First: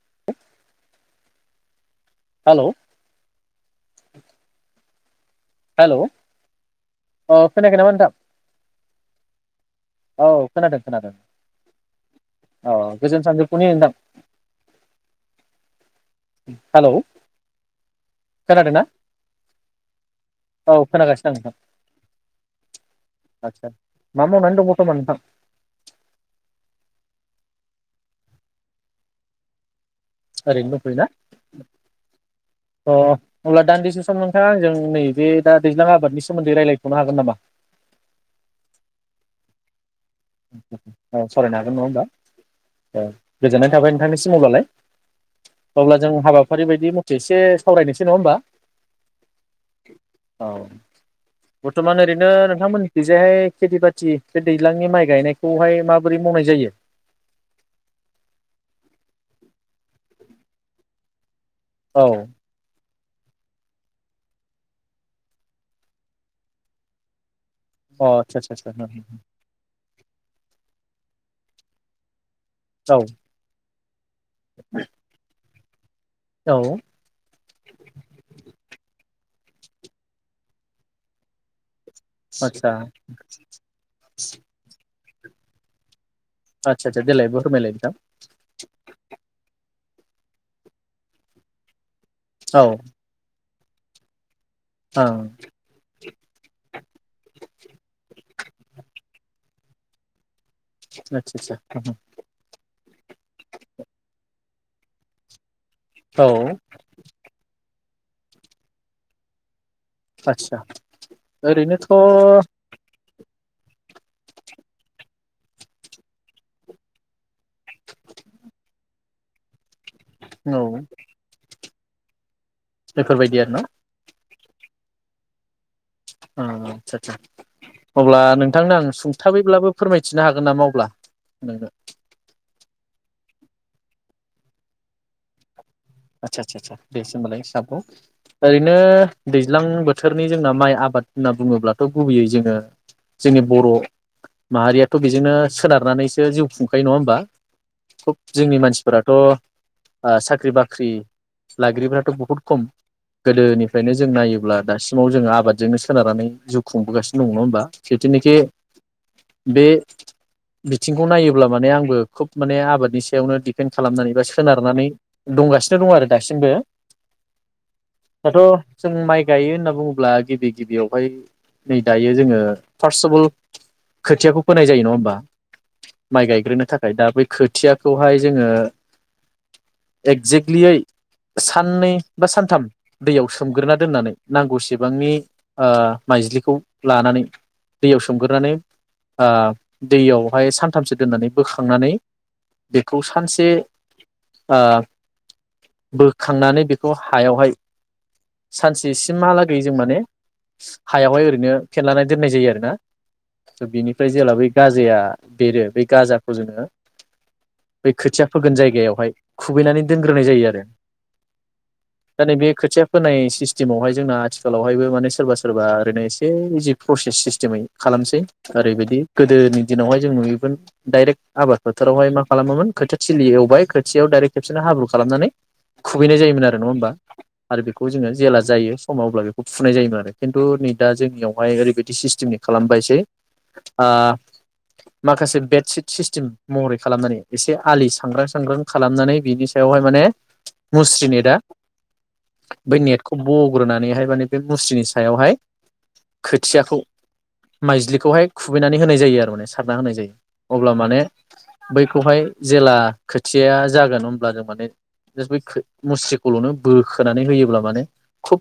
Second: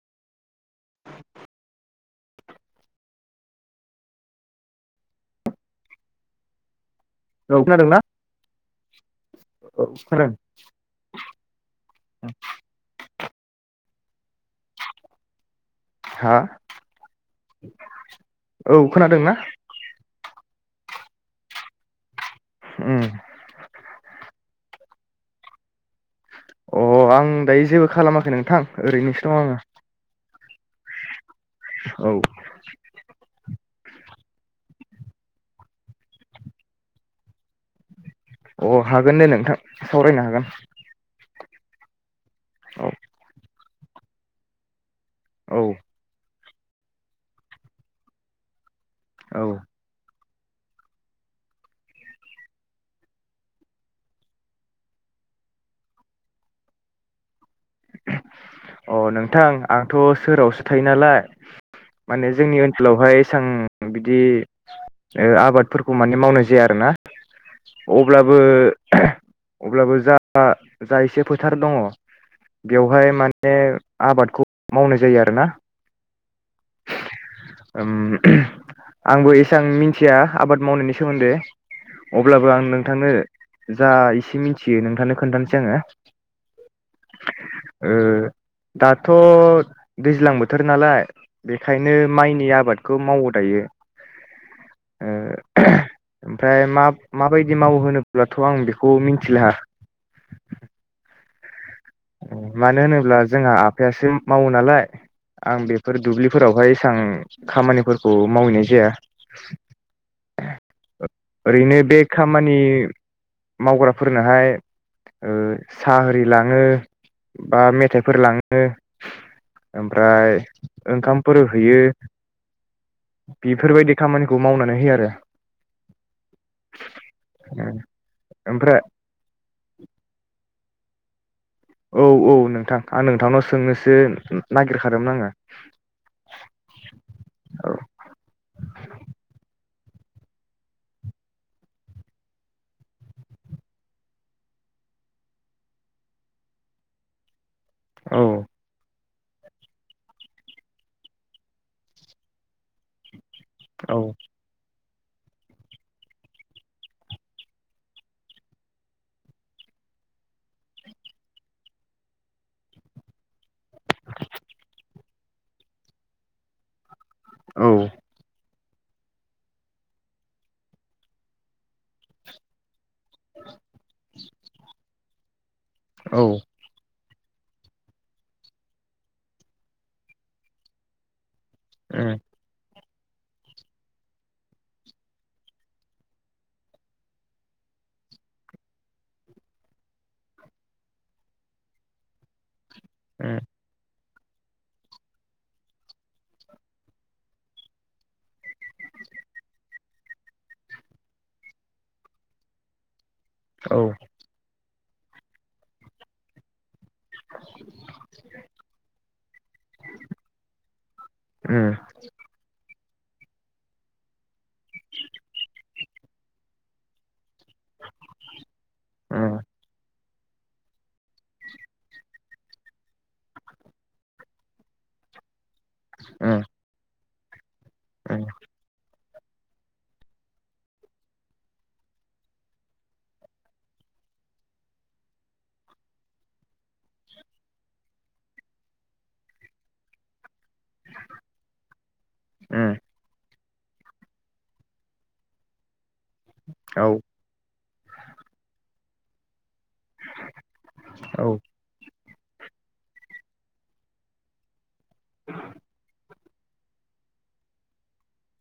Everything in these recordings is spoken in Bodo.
[inaudible] हेलौ हेलौ अ औ खोनायाखै नामा खोनादोंना नोंथां औ खोनादों खोनादों औ गोजोन सानजौफुनि नोंथां हा हेलौ औ खोनादोंना खोनादों ना औ खोनागासिनो आं नोंथां उम आदसा मा मावनानै दङ [unintelligible] अ आं दायो जेबो खालामाखै नोंथां ओरैनोसो दङ आङो ओरैनो दंथ'योना औ अ अब्ला दानदि से सम नोंथाङां आंजों नैबे दा दैज्लां आबादनि सोमोन्दै रायलायथनो हागोन नामा अ हागोन दे नोंथां सावरायनो हागोन औ सावरायनो हागोन नङा होमबा औ ओ गोजोननाय थाबाय नोंथांनिसिम अब्लालाय औ अब्ला जों हाबा फारि बायदि मथे एसे सावरायनोसै नङा होमबा औ औ बर्थमान ओरैनो नोंथांमोनिखैजाय खेथि बाथि बे दैज्लांनि माइ गायनायखौहाय माबोरै मावनाय जायो अ नोंथां आंथ' सोहोरावसो थायो नालाय औ माने जोंनि ओन सोलावहाय एसां बिदि ओ आबादफोरखौ माने मावनाय जाया आरोना अ अब्लाबो आदसा आदसा आदसा अब्लाबो जा जा एसे फोथार दङ औ बेवहाय माने आबादखौ मावनाय जायो आरोना औ उम आंबो एसां मिनथिया आबाद मावनायनि सोमोन्दै । अब्लाबो आं आदसा आदसा नोंथांनो जा एसे मिथियो नोंथांनो खोन्थानोसै आङो आतसा सा आ देलाय फोरमालाय नोंथां। ओ दाथ' दैज्लां बोथोर नालाय बेखाय नो माइनि औ आबादखौ मावो दायो। ओ ओं ओमफ्राय मा माबायदि बिदि मावहोब्लाथ' आं बेखौ मिनथिला आतसा आतसा उम मानो होनोब्ला जोंहा आफायासो मावो नालाय आं बे बे औ दुब्लिफोरावहाय एसेबां खामानि फोरखौ मावहैनाय जाया। आतसा ओरैनो ओरैनोथ' बे खामानि मावग्राफोरनोहाय ओ साहा ओ ओरि लाङो बा मेथाइफोर लाङो ओमफ्राय ओंखामफोर हैयो। बेफोरबायदि आरो न' बेफोरबायदि खामानि खौ मावनानै होयो आरो। ओ आदसा आसा अब्ला नोंथांनो ओमफ्राय आं सुंथाबैब्लाबो फोरमायथिनो हागोन नामा? अब्ला नोंनो औ औ नोंथां। आं नोंथांनाव सोंनोसो नागिरखादोंमोन आङो। आदसा आसा आ दे सों होनबालाय साबगौ ओरैनो दैज्लां बोथोरनि जोंना माइ आबाद होनना बुङोब्लाथ' गुबैयै जोङो जोंनि बर' माहारियाथ' बेजोंनो सोनारनानैसो जिउ खुंखायो नङा होमबा? खुब औ जोंनि मानसिफोरा थ' ओ साख्रि बाख्रि साख्रि लाग्रिफथ' बहुद खम गोदोनिफ्रायनो औ जों नायोब्ला दासिम समाव जोङो आबादजोंनो सोनारनानै जिउ खुंबोगासिनो दङ नङा होमबा खेतुनिखे बे बिथिंखौ नायोब्ला माने आंबो खोब माने आबादनि सायावनो दिपेन्ड खालामनानै बा सोनारनानै दंगासिनो दं आरो दासिमबो औ दाथ' जों माइ गायो होनना बुङोब्ला गिबि गिबियावहाय नै दायो जोङो फार्स्ट अफ अल खोथियाखौ फोनाय जायो नङा होमबा औ माइ गायग्रोनो थाखाय दा बै खोथियाखौहाय जोङो एक्जेक्टलियै साननै उम बा सानथाम दैयाव सोमग्रोना दोननानै नांगौसेबांनि ओ माइज्लिखौ लानानै दैयाव सोमग्रोनानै ओ दैयावहाय सानथामसो दोननानै बोखांनानै बेखौ उम सानसे ओ बोखांनानै बेखौ हायावहाय सानसे सिमहालागै जों माने हायावहाय ओरैनो फेनलानानै दोननाय जायो आरोना। त' औ बिनिफ्राय जेला बे गाजा या बेरो बे गाजाखौ जोङो बे खोथिया फोगोन जायगायाव हाय खु दोनग्रोनाय जायो आरो उम दा नैबे खोथिया फोनाय सिस्टेमावहाय जोंना आथिखालावहायबो माने सोरबा सोरबा ओरैनो एसे इजि प्रसेस सिस्टिम मै खालामसै आरो बिदि गोदोनि दिनावहाय जों नुयोमोन डाइरेक्ट आबाद फोथावहाय मा खालामामोन खोथियाथिलि एवबाय खोथियायाव डाइरेक्ट बिदिनो हाब्रु खालामनानै खुबैनाय उम जायोमोन आरो नङा होमबा? आरो बेखौ जोङो जेला जायो। समावब्ला बेखौ फुनाय जायोमोन आरो खिन्थु नै दा जोंनियावहाय ओरैबायदि सिस्टेमनि खालामबायसै ओ माखासे बेडसिट सिस्टेम महरै खालामनानै एसे आलि सांग्रां सांग्रां खालामनानै बिनि सायावहाय माने मुस्रि नेटआ उम उम बै नेटखौ बग्रोनानैहाय माने बे मुस्रिनि सायावहाय खोथियाखौ औ माइज्लिखौहाय खुबैनानै होनाय जायो आरो माने सा खारना होनाय जायो अब्ला माने औ बै खौहाय जेला खोथियाया जागोन अब्ला जों माने बै मुस्रिखौल'नो बोखोनानै होयोब्ला माने खुुब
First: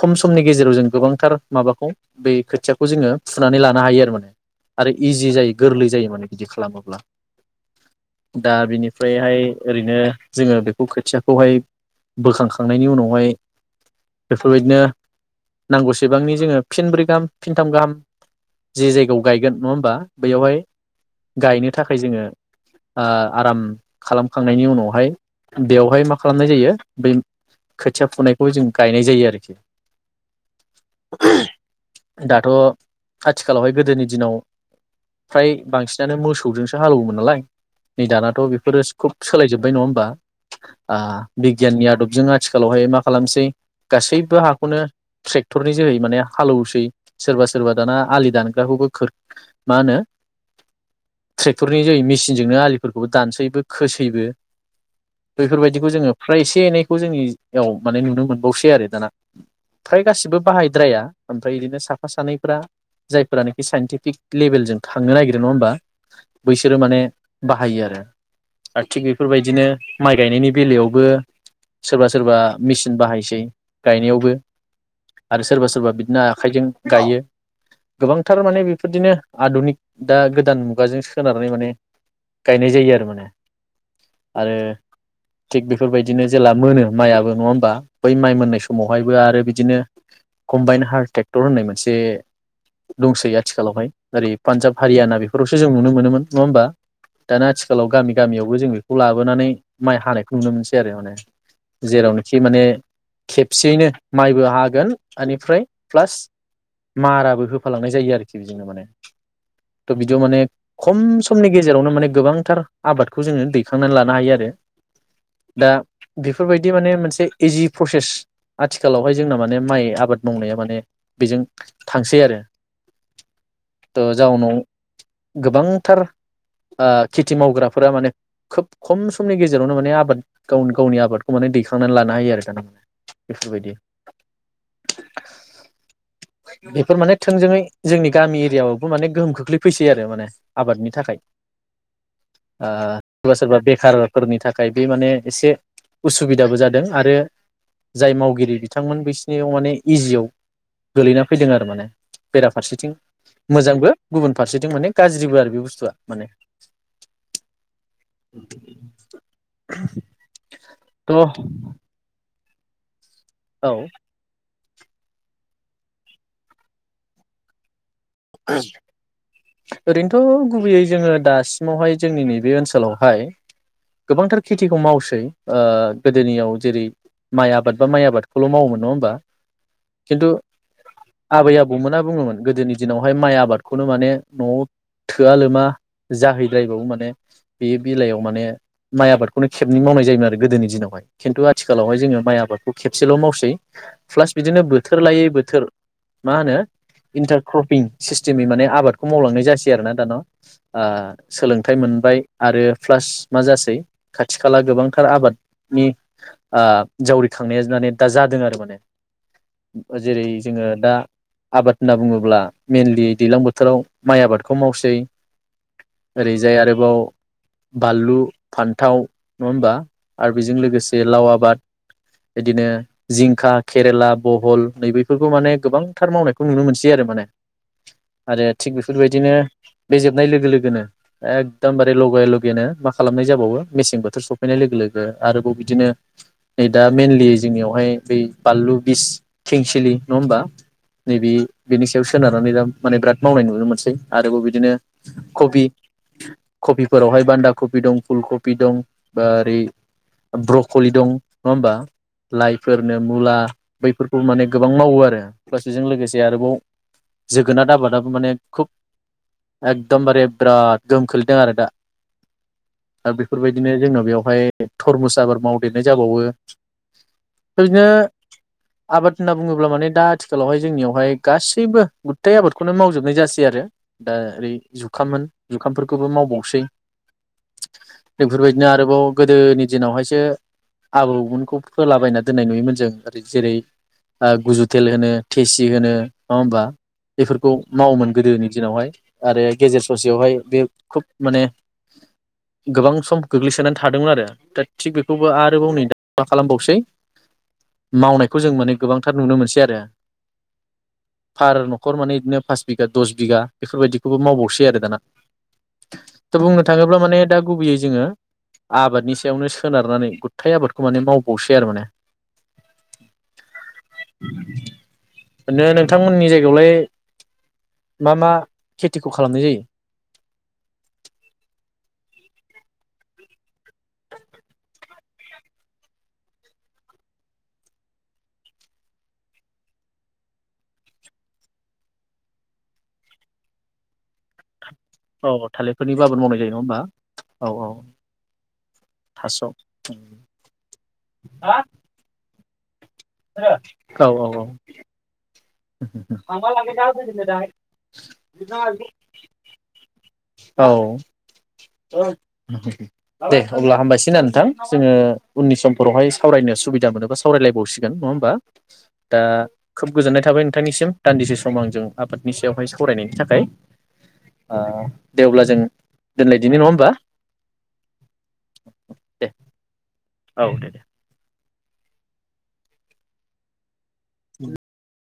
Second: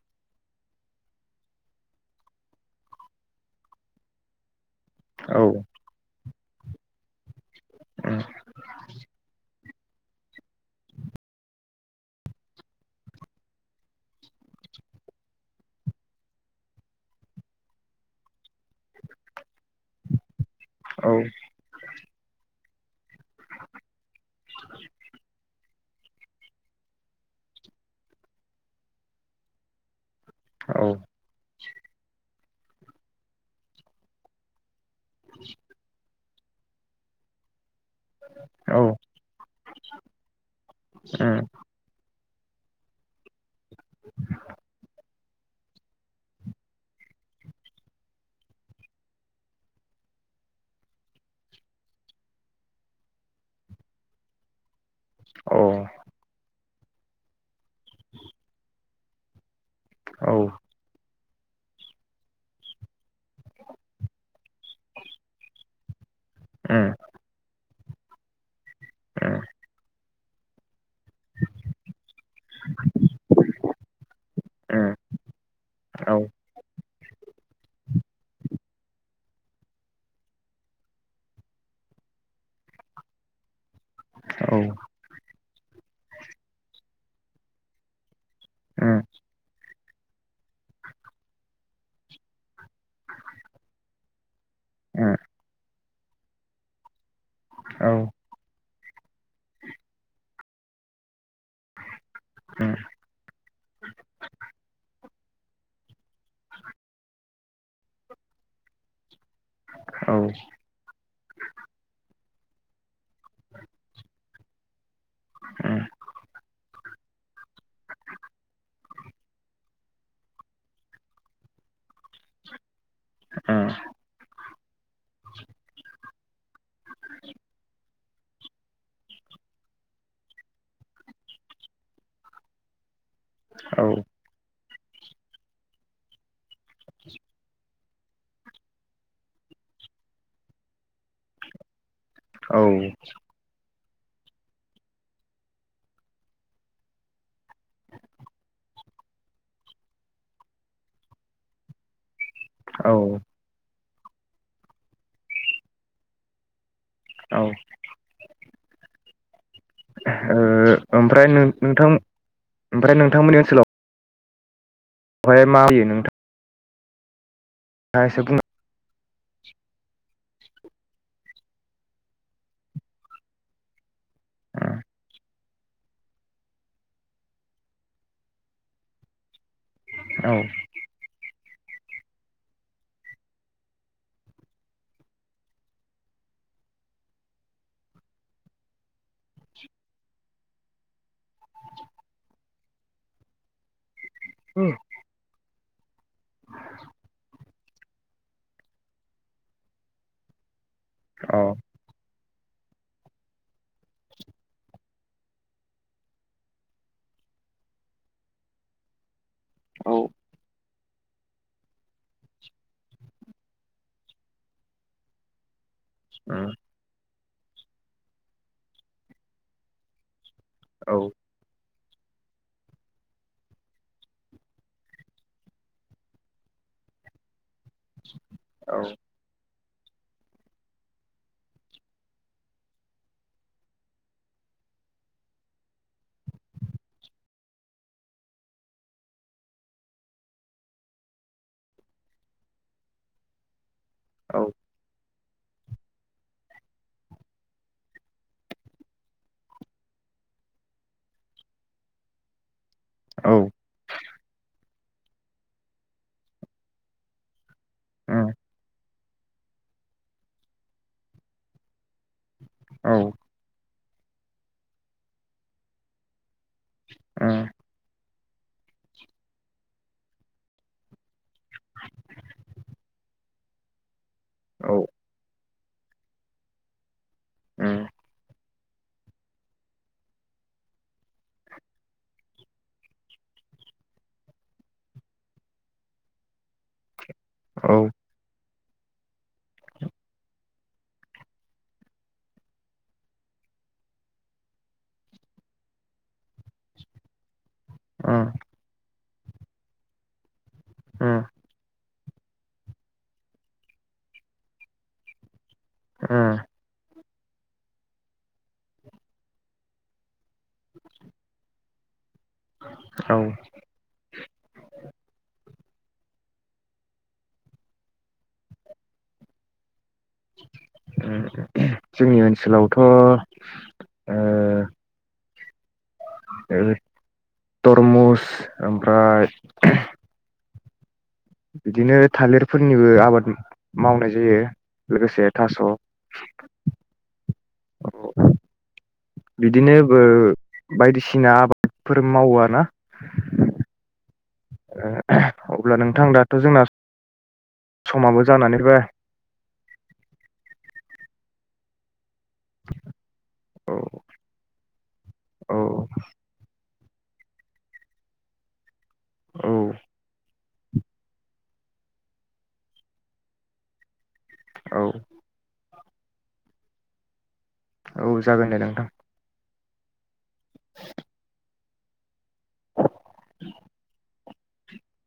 खम समनि गेजेराव जों गोबांथार माबाखौ बे खोथियाखौ जोङो फुनानै लानो हायो आरो माने आरो इजि औ जायो गोरलै जायो माने बिदि खालामोब्ला उम दा बिनिफ्रायहाय ओरैनो जोङो बेखौ खोथियाखौहाय बोखांखांनायनि उनावहाय बेफोरबायदिनो नांगौसेबांनि जोङो फिन ब्रै गाहाम फिनथाम गाहाम जे जायगायाव गायगोन नङा होमबा बेयावहाय। औ गायनो थाखाय जोङो। आ आराम खांनायनि उनावहाय बेवहाय मा खालामनाय जायो बै खोथिया फुनायखौ जों गायनाय जायो आरोखि औ दा थ' आथिखालावहाय गोदोनि दिनाव फ्राय बांसिनानो मो सौजोंसो हालेवोमोन नालाय नै दानाथ' बेफोरो खुब सोलायजोबबाय नङा होमबा ओ बिगियाननि आदबजों आथिखालावहाय मा खालामसै गासैबो हाखौनो ट्रेक्टरनि जोहै माने हालौवसै सोरबा सोरबा दाना आलि दानग्राखौबो मा होनो ट्रेक्टरनि जोहै मेसिनजोंनो आलिफोरखौबो दानसैबो खोसैबो बेफोरबायदिखौ जोङो फ्राय एसे एनै खौ जोंनियाव माने नुनो मोनबावसै आरो दाना फ्राय औ गासिबो बाहायद्राया ओमफ्राय बिदिनो साफा सानैफ्रा जायफोरानिखि साइन्टिफिक लेभेलजों थांनो नागिरो नङा होमबा बैसोरो उम माने बाहायो आरो [unintelligible] आरो थिग अ औ बेफोरबायदिनो माइ गायनायनि बेलायाव बो सोरबा सोरबा मेचिन बाहायसै गायनायावबो उम आरो सोरबा सोरबा बिदिनो आखाइजों गायो गोबांथार माने बेफोरदिनो आदुनिक दा गोदान मुगाजों सोनारनानै माने गायनाय जायो आरो माने आरो थिग बेफोरबायदिनो जेला मोनो माइयाबो नङा हबा बै माइ मोन फनाय समावहायबो आरो बिदिनो कम्बाइन हारट्रेक्टर होननाय मोनसे दंसै आथिखालावहाय ओरै पान्जाब उम हारियाना बेफोरावसो जों नोनो मो नोमोन नङा होमबा दाना औ आथिखालाव गामि गामियावबो जों बेखौ लाबोनानै माइ हानायखौ नुनो मोनसै आरो माने जेरावनो माने उम उम खेबसेयैनो माइबो हागोन बेनिफ्राय प्लास माराबो होफालांनाय जायो आरोखि बेजोंनो माने थ' औ बिदियाव उम औ उम माने खम समनि गेजेरावनो माने गोबां थार आबादखौ जोङो दैखांनानै लानो हायो आरो दा बेफोरबायदि माने मोनसे एसे इजि प्रसेस आथिखालावहाय जोंना माने माइ आबाद मावनाया माने बेजों थांसै आरो जाउनाव गोबांथार खेथि मावग्रा फोरा माने खोब खम समनि गेजेरावनो माने आबाद गाव गावनि आबादखौ माने दैखांनानै लानो हायो आरो थारमाने । बेफोरबायदि औ [inaudible] बेफोर माने थोंजोङै जोंनि गामि एरियायावबो माने गोहोम खोख्लैफैसै आरो माने आबादनि थाखाय । ओ सोरबा सोरबा बे कारफोरनि थाखाय बे माने एसे उसुबिदाबो जादों आरो जाय मावगिरि बिथांमोन बिसिनियाव माने इजियाव गोलैना फैदों आरो माने बेराफारसेथिं औ मोजांबो गुबुन फारसेथिं माने गाज्रिबो आरो बे बुस्थुआ माने । औ [inaudible] ओ थ' ओमफ्राय नों-नोंथां ओमफ्राय नों नोंथांमोननि ओनसोलाव औ बेहाय मा होयो नोंथां? औ ओरैनोथ' गुबैयै जोङो दासिमावहाय जोंनि नैबे ओनसोलावहाय गोबांथार खेथिखौ मावसै ओ गोदोनियाव जेरै माइ आबाद बा माइ आबादखौल' मावोमोन नङा होमबा? खिन्थु औ आबै आबौमोना बुङोमोन गोदोनि दिनावहाय माइ आबादखौनो माने न'आव थोआ लोमा जाहैद्रायबावो माने बे बेलायाव माने माइ आबादखौनो खेबनै मावनाय जायोमोन आरो गोदोनि दिनावहाय खिन्थु आथिखालावहाय जोङो माइ आबादखौ खेबसेल' मावसै । प्लास बिदिनो बोथोर लायै बोथोर मा होनो इन्टार क्रपिं सिस्टेमै माने आबादखौ मावलांनाय जासै आरो ना दाना । औ सोलोंथाइ मोनबाय आरो प्लास मा जासै खाथि खाला गोबांथार आबादनि जावरिखांनाया माने दा जादों आरो माने उम जेरै जोङो दा आबाद होनना बुङोब्ला अब्ला मइेनलि दैज्लां बोथोराव माइ आबादखौ मावसै । ओरैजाय आरोबाव बानलु फान्थाव नङा होमबा आरो बेजों औ लोगोसे लाव आबाद बिदिनो जिंखा केरेला बहल नैबेफोरखौ माने गोबांथार मावनायखौ नुनो मोनसि बिदि आरो माने आरो थिग औ बेफोरबायदिनो बे जोबनाय लोगो लोगोनो एकदमबारे लगे लगेनो मा खालामनाय जाबावो मेसें बोथोर सफैनाय लोगो लोगो आरोबाव बिदिनो नै दा मेनलि जोंनियावहाय बै बानलु बिस खेंसिलि नङा होमबा नैबे बिनि सायाव सोनारनानै दा माने बिराद मावनाय नुनो मोनसै । आरोबाव औ बिदिनो कबि कबिफोरावहाय बान्दा कबि दं फुलकबि दं बा ओ ओरै ब्रक'लि दं नङा होमबा लाइट फोरनो मुला बै माने गो गोबां मावो आरो प्लास बेजों लोगोसे आरोबाव जो गोनाद आबादाबो माने उम खुब एकदमबारे बिराद गोहोम खोलैदों आरो दा औ उम दा बेफोरबायदिनो जोंनाव बेवहाय थरमुसाबाद मावदेरनाय जाबावो । दा बिदिनो आबाद होनना बुङोब्ला माने दा आथिखालावहाय जोंनियावहाय गासैबो गुथथाय आबादखौनो मावजोबनाय जासि आरो दा ओरै औ उम औ जुखाम होन जुखामफोरखौबो मावबावसै उम बेफोर बादि बिदिनो आरोबाव गोदोनि दिनावहायसो आबौमोनखौ फोलाबायना दोननाय नुयोमोन जों ओै जेरै गुजुथेल होनो थेसि होनो । नंङा होनब्ला बेफोरखौ मावोमोन गोदोनि दिनावहाय आरो गेजेर ससेयावहाय बे खुब माने गोबां सम गोग्लैसोनानै थादोंमोन आरो दा थिग बेखौबो आरोबाव नै दा मा खालामबावसै मावनायखौ जों माने गोबां टार नुनो मोनसै आरो उम हार न खर माने बिदिनो पास बिगा दस बिगा बेफोरबायदिखौबो मावबावसै आरो दाना । उम दा बुंनो थाङोब्ला माने दा गुबैयै जोङो आबादनि सायावनो सोनारनानै गुथाय आबादखौ माने मावबावसै आरो माने । औ ओरैनो नोंथांमोननि जायगायावलाय मा मा खेथिखौ खालामनाय जायो । थ' ओ तरमुस ओमफ्राय बिदिनो थालिरफोरनिबो आबाद मावनाय जायो । लोगोसे औ थास' थालिरफोरनिबो आबाद मावनाय जायो नङा होमबा औ औ थास' औ बिदिनो ओ बायदिसिना आबादफोर मावो आरो ना । औ औ औ ओ अब्ला नोंथां दाथ' जोंना समाबो जानानै फैबाय [unintelligible] अ दे औ अब्ला हामबायसै ना नोंथां जोङो उननि औ समफोरावहाय सावरायनो सुबिदा दा मोनोबा सावरायलायबावसिगोन नङा होमबा? दा औ खोब गोजोननाय थाबाय । नोंथांनिसिम दान्दिसे सम आंजों आबादनि सायावहाय सावरायनायनि थाखाय । औ ओ दे अब्ला जों दोनलायदिनि नङा होमबा? औ जागोन दे नोंथां दे औ दे दे [inaudible]